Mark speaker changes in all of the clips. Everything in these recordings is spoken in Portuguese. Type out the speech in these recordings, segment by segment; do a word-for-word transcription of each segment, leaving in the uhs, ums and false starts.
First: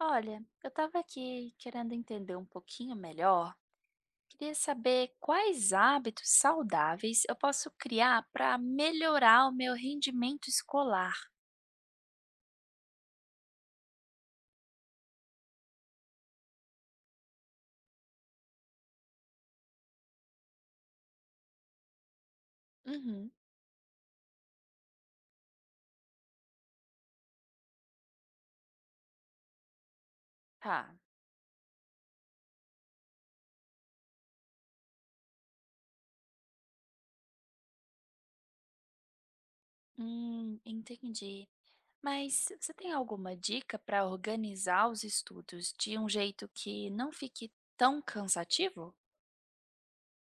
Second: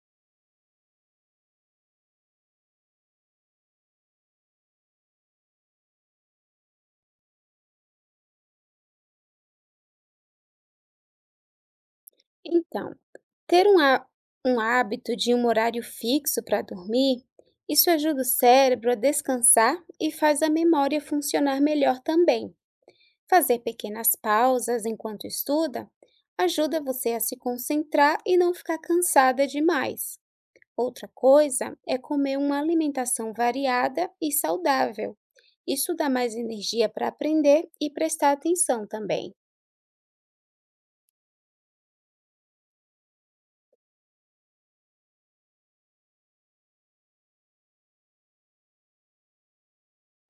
Speaker 1: Olha, eu estava aqui querendo entender um pouquinho melhor. Queria saber quais hábitos saudáveis eu posso criar para melhorar o meu rendimento escolar.
Speaker 2: Então, ter um, há- um hábito de um horário fixo para dormir, isso ajuda o cérebro a descansar e faz a memória funcionar melhor também.
Speaker 1: Uhum,
Speaker 2: Fazer pequenas pausas enquanto estuda ajuda você a se concentrar e não ficar cansada demais.
Speaker 1: tá.
Speaker 2: Outra coisa é comer uma alimentação variada e saudável. Isso dá mais energia para aprender e prestar atenção também.
Speaker 1: Hum, entendi. Mas você tem alguma dica para organizar os estudos de um jeito que não fique tão cansativo?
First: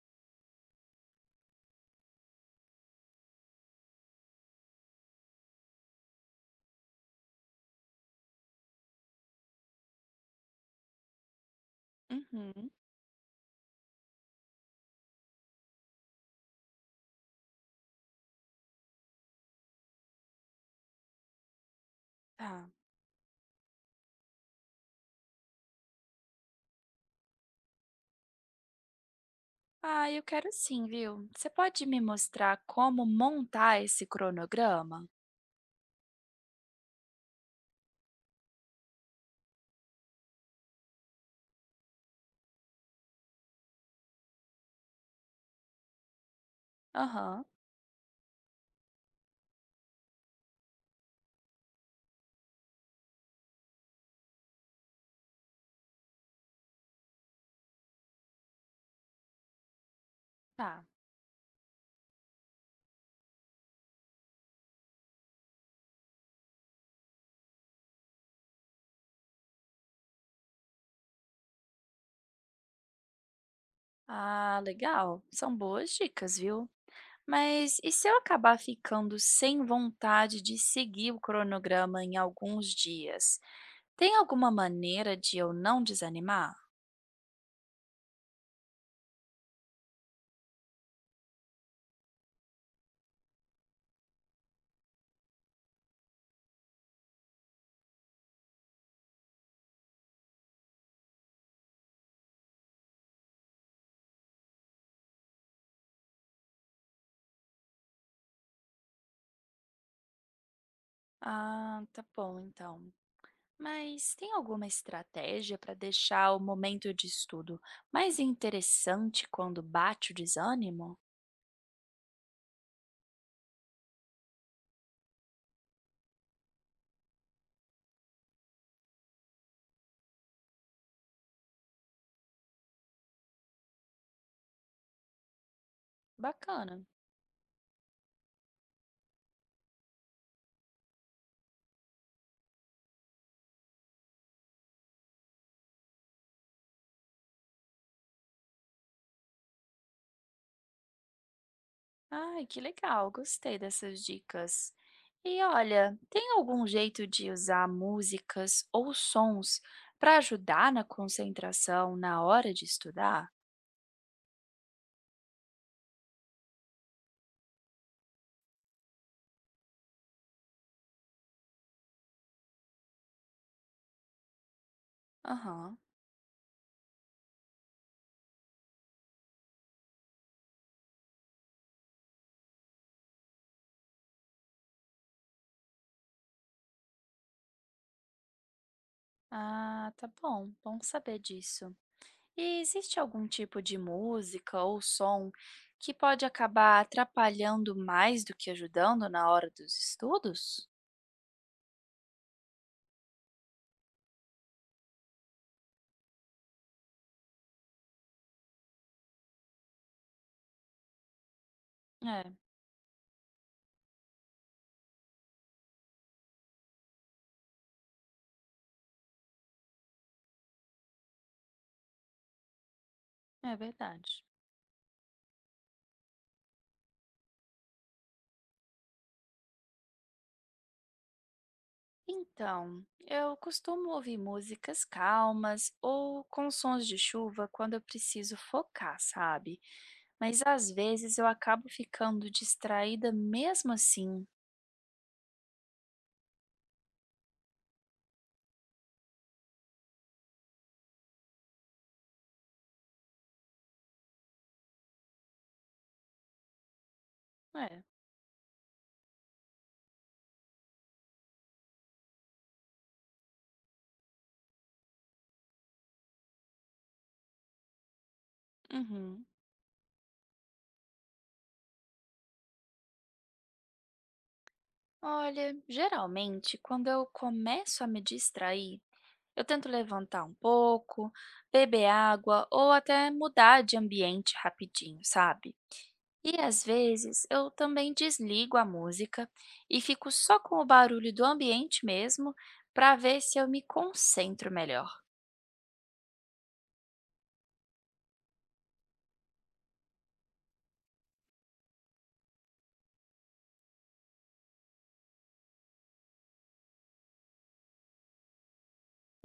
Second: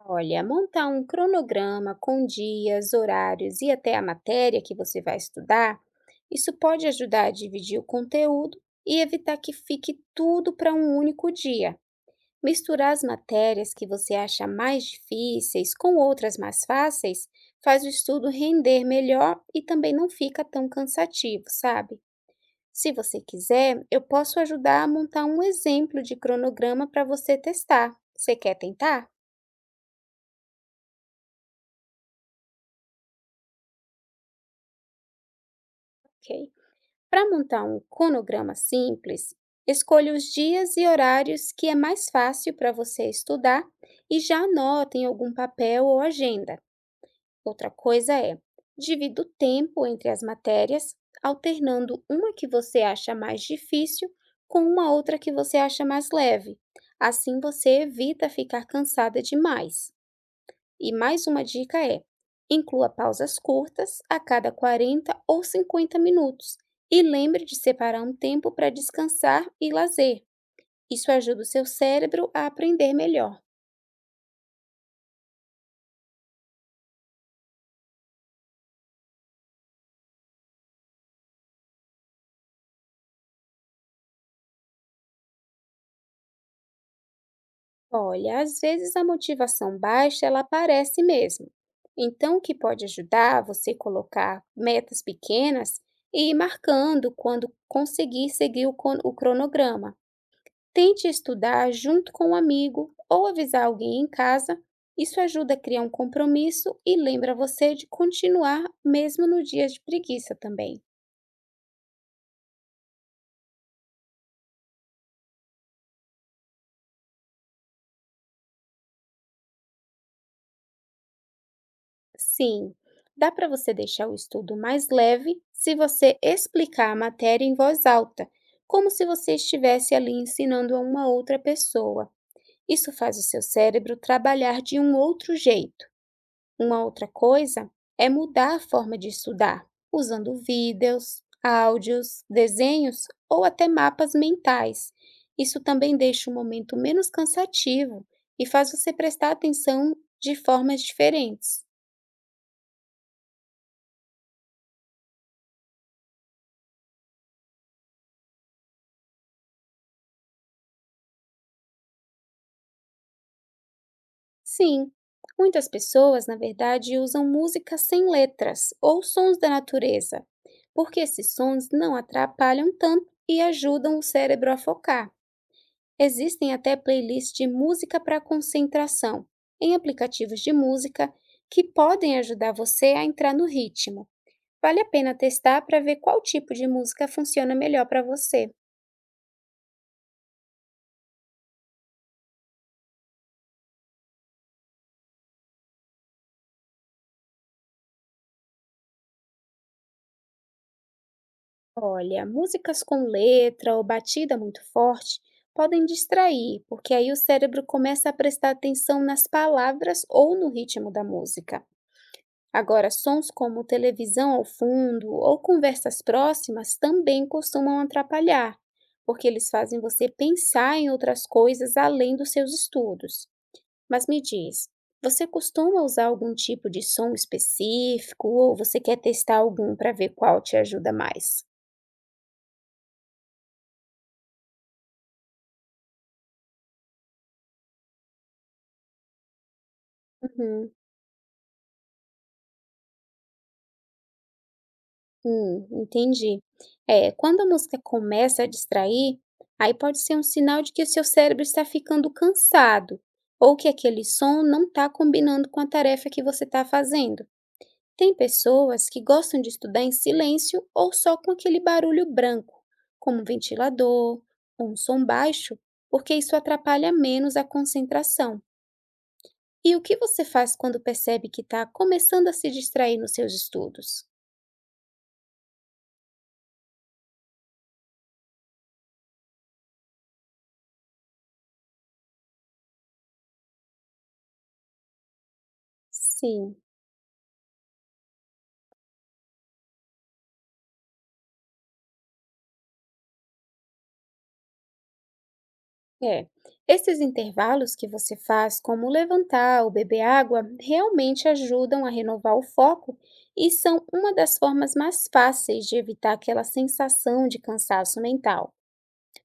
Speaker 2: Olha, montar um cronograma com dias, horários e até a matéria que você vai estudar, isso pode ajudar a dividir o conteúdo e evitar que fique tudo para um único dia.
Speaker 1: Uhum,
Speaker 2: Misturar as matérias que você acha mais difíceis com outras mais fáceis faz o estudo render melhor e também não fica tão cansativo, sabe?
Speaker 1: tá.
Speaker 2: Se você quiser, eu posso ajudar a montar um exemplo de cronograma para você testar. Você quer tentar?
Speaker 1: Ah, eu quero sim, viu? Você pode me mostrar como montar esse cronograma?
Speaker 2: Ok. Para montar um cronograma simples, escolha os dias e horários que é mais fácil para você estudar e já anota em algum papel ou agenda.
Speaker 1: Aham,
Speaker 2: Outra coisa é, divida o tempo entre as matérias, alternando uma que você acha mais difícil com uma outra que você acha mais leve. Assim você evita ficar cansada demais.
Speaker 1: tá.
Speaker 2: E mais uma dica é: inclua pausas curtas a cada quarenta ou cinquenta minutos e lembre de separar um tempo para descansar e lazer. Isso ajuda o seu cérebro a aprender melhor.
Speaker 1: Ah, legal. São boas dicas, viu? Mas e se eu acabar ficando sem vontade de seguir o cronograma em alguns dias? Tem alguma maneira de eu não desanimar?
Speaker 2: Olha, às vezes a motivação baixa ela aparece mesmo. Então, o que pode ajudar você colocar metas pequenas e ir marcando quando conseguir seguir o con- o cronograma. Tente estudar junto com um amigo ou avisar alguém em casa. Isso ajuda a criar um compromisso e lembra você de continuar mesmo no dia de preguiça também.
Speaker 1: Ah, tá bom então. Mas tem alguma estratégia para deixar o momento de estudo mais interessante quando bate o desânimo?
Speaker 2: Sim, dá para você deixar o estudo mais leve se você explicar a matéria em voz alta, como se você estivesse ali ensinando a uma outra pessoa. Isso faz o seu cérebro trabalhar de um outro jeito.
Speaker 1: Bacana.
Speaker 2: Uma outra coisa é mudar a forma de estudar, usando vídeos, áudios, desenhos ou até mapas mentais. Isso também deixa o momento menos cansativo e faz você prestar atenção de formas diferentes.
Speaker 1: Ai, que legal, gostei dessas dicas. E olha, tem algum jeito de usar músicas ou sons para ajudar na concentração na hora de estudar?
Speaker 2: Sim, muitas pessoas, na verdade, usam música sem letras ou sons da natureza, porque esses sons não atrapalham tanto e ajudam o cérebro a focar.
Speaker 1: Aham.
Speaker 2: Existem até playlists de música para concentração, em aplicativos de música, que podem ajudar você a entrar no ritmo. Vale a pena testar para ver qual tipo de música funciona melhor para você.
Speaker 1: Ah, tá bom, bom saber disso. E existe algum tipo de música ou som que pode acabar atrapalhando mais do que ajudando na hora dos estudos?
Speaker 2: Olha, músicas com letra ou batida muito forte podem distrair, porque aí o cérebro começa a prestar atenção nas palavras ou no ritmo da música.
Speaker 1: É,
Speaker 2: Agora, sons como televisão ao fundo ou conversas próximas também costumam atrapalhar, porque eles fazem você pensar em outras coisas além dos seus estudos.
Speaker 1: é
Speaker 2: Mas me
Speaker 1: verdade.
Speaker 2: diz, você costuma usar algum tipo de som específico ou você quer testar algum para ver qual te ajuda mais?
Speaker 1: Então, eu costumo ouvir músicas calmas ou com sons de chuva quando eu preciso focar, sabe? Mas às
Speaker 2: Uhum.
Speaker 1: vezes eu acabo ficando distraída mesmo assim.
Speaker 2: Hum, entendi. É, quando a música começa a distrair, aí pode ser um sinal de que o seu cérebro está ficando cansado ou que aquele som não está combinando com a tarefa que você está fazendo.
Speaker 1: É.
Speaker 2: Tem pessoas que gostam de estudar em silêncio ou só com aquele barulho branco, como um ventilador ou um som baixo, porque isso atrapalha menos a concentração.
Speaker 1: Uhum.
Speaker 2: E o que você faz quando percebe que está começando a se distrair nos seus estudos?
Speaker 1: Olha, geralmente quando eu começo a me distrair, eu tento levantar um pouco, beber água ou até mudar de ambiente rapidinho, sabe? E
Speaker 2: Sim.
Speaker 1: às vezes eu também desligo a música e fico só com o barulho do ambiente mesmo para ver se eu me concentro melhor.
Speaker 2: É, esses intervalos que você faz, como levantar ou beber água, realmente ajudam a renovar o foco e são uma das formas mais fáceis de evitar aquela sensação de cansaço mental.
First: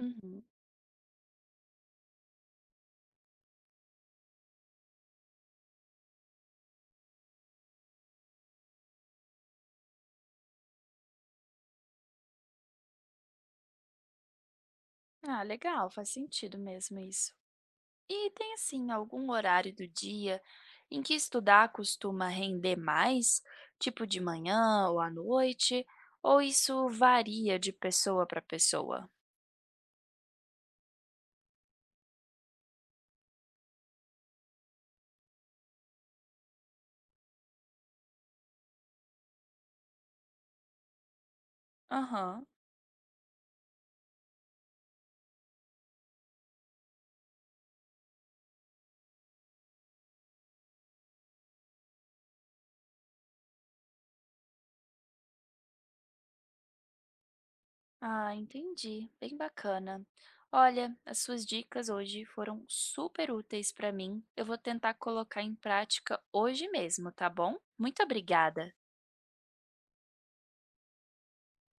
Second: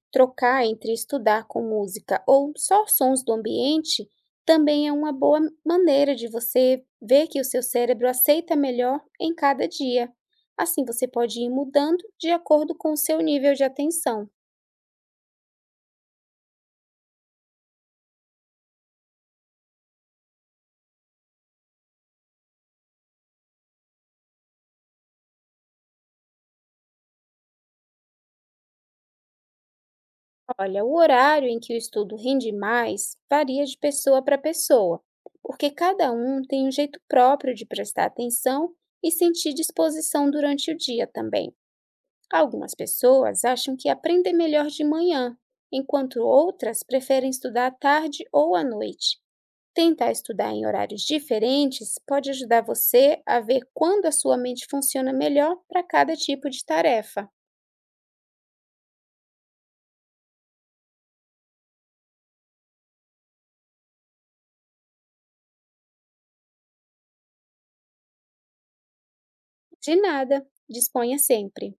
Speaker 1: Uhum.
Speaker 2: Trocar entre estudar com música ou só sons do ambiente também é uma boa maneira de você ver que o seu cérebro aceita melhor em cada dia. Assim, você pode ir mudando de acordo com o seu nível de atenção.
Speaker 1: Ah, legal, faz sentido mesmo isso. E tem assim algum horário do dia em que estudar costuma render mais, tipo de manhã ou à noite, ou isso varia de pessoa para pessoa?
Speaker 2: Olha, o horário em que o estudo rende mais varia de pessoa para pessoa, porque cada um tem um jeito próprio de prestar atenção e sentir disposição durante o dia também.
Speaker 1: Aham.
Speaker 2: Algumas pessoas acham que aprendem melhor de manhã, enquanto outras preferem estudar à tarde ou à noite. Tentar estudar em horários diferentes pode ajudar você a ver quando a sua mente funciona melhor para cada tipo de tarefa.
Speaker 1: Ah, entendi. Bem bacana. Olha, as suas dicas hoje foram super úteis para mim. Eu vou tentar colocar em prática hoje mesmo, tá bom? Muito obrigada.
Speaker 2: De nada, disponha sempre.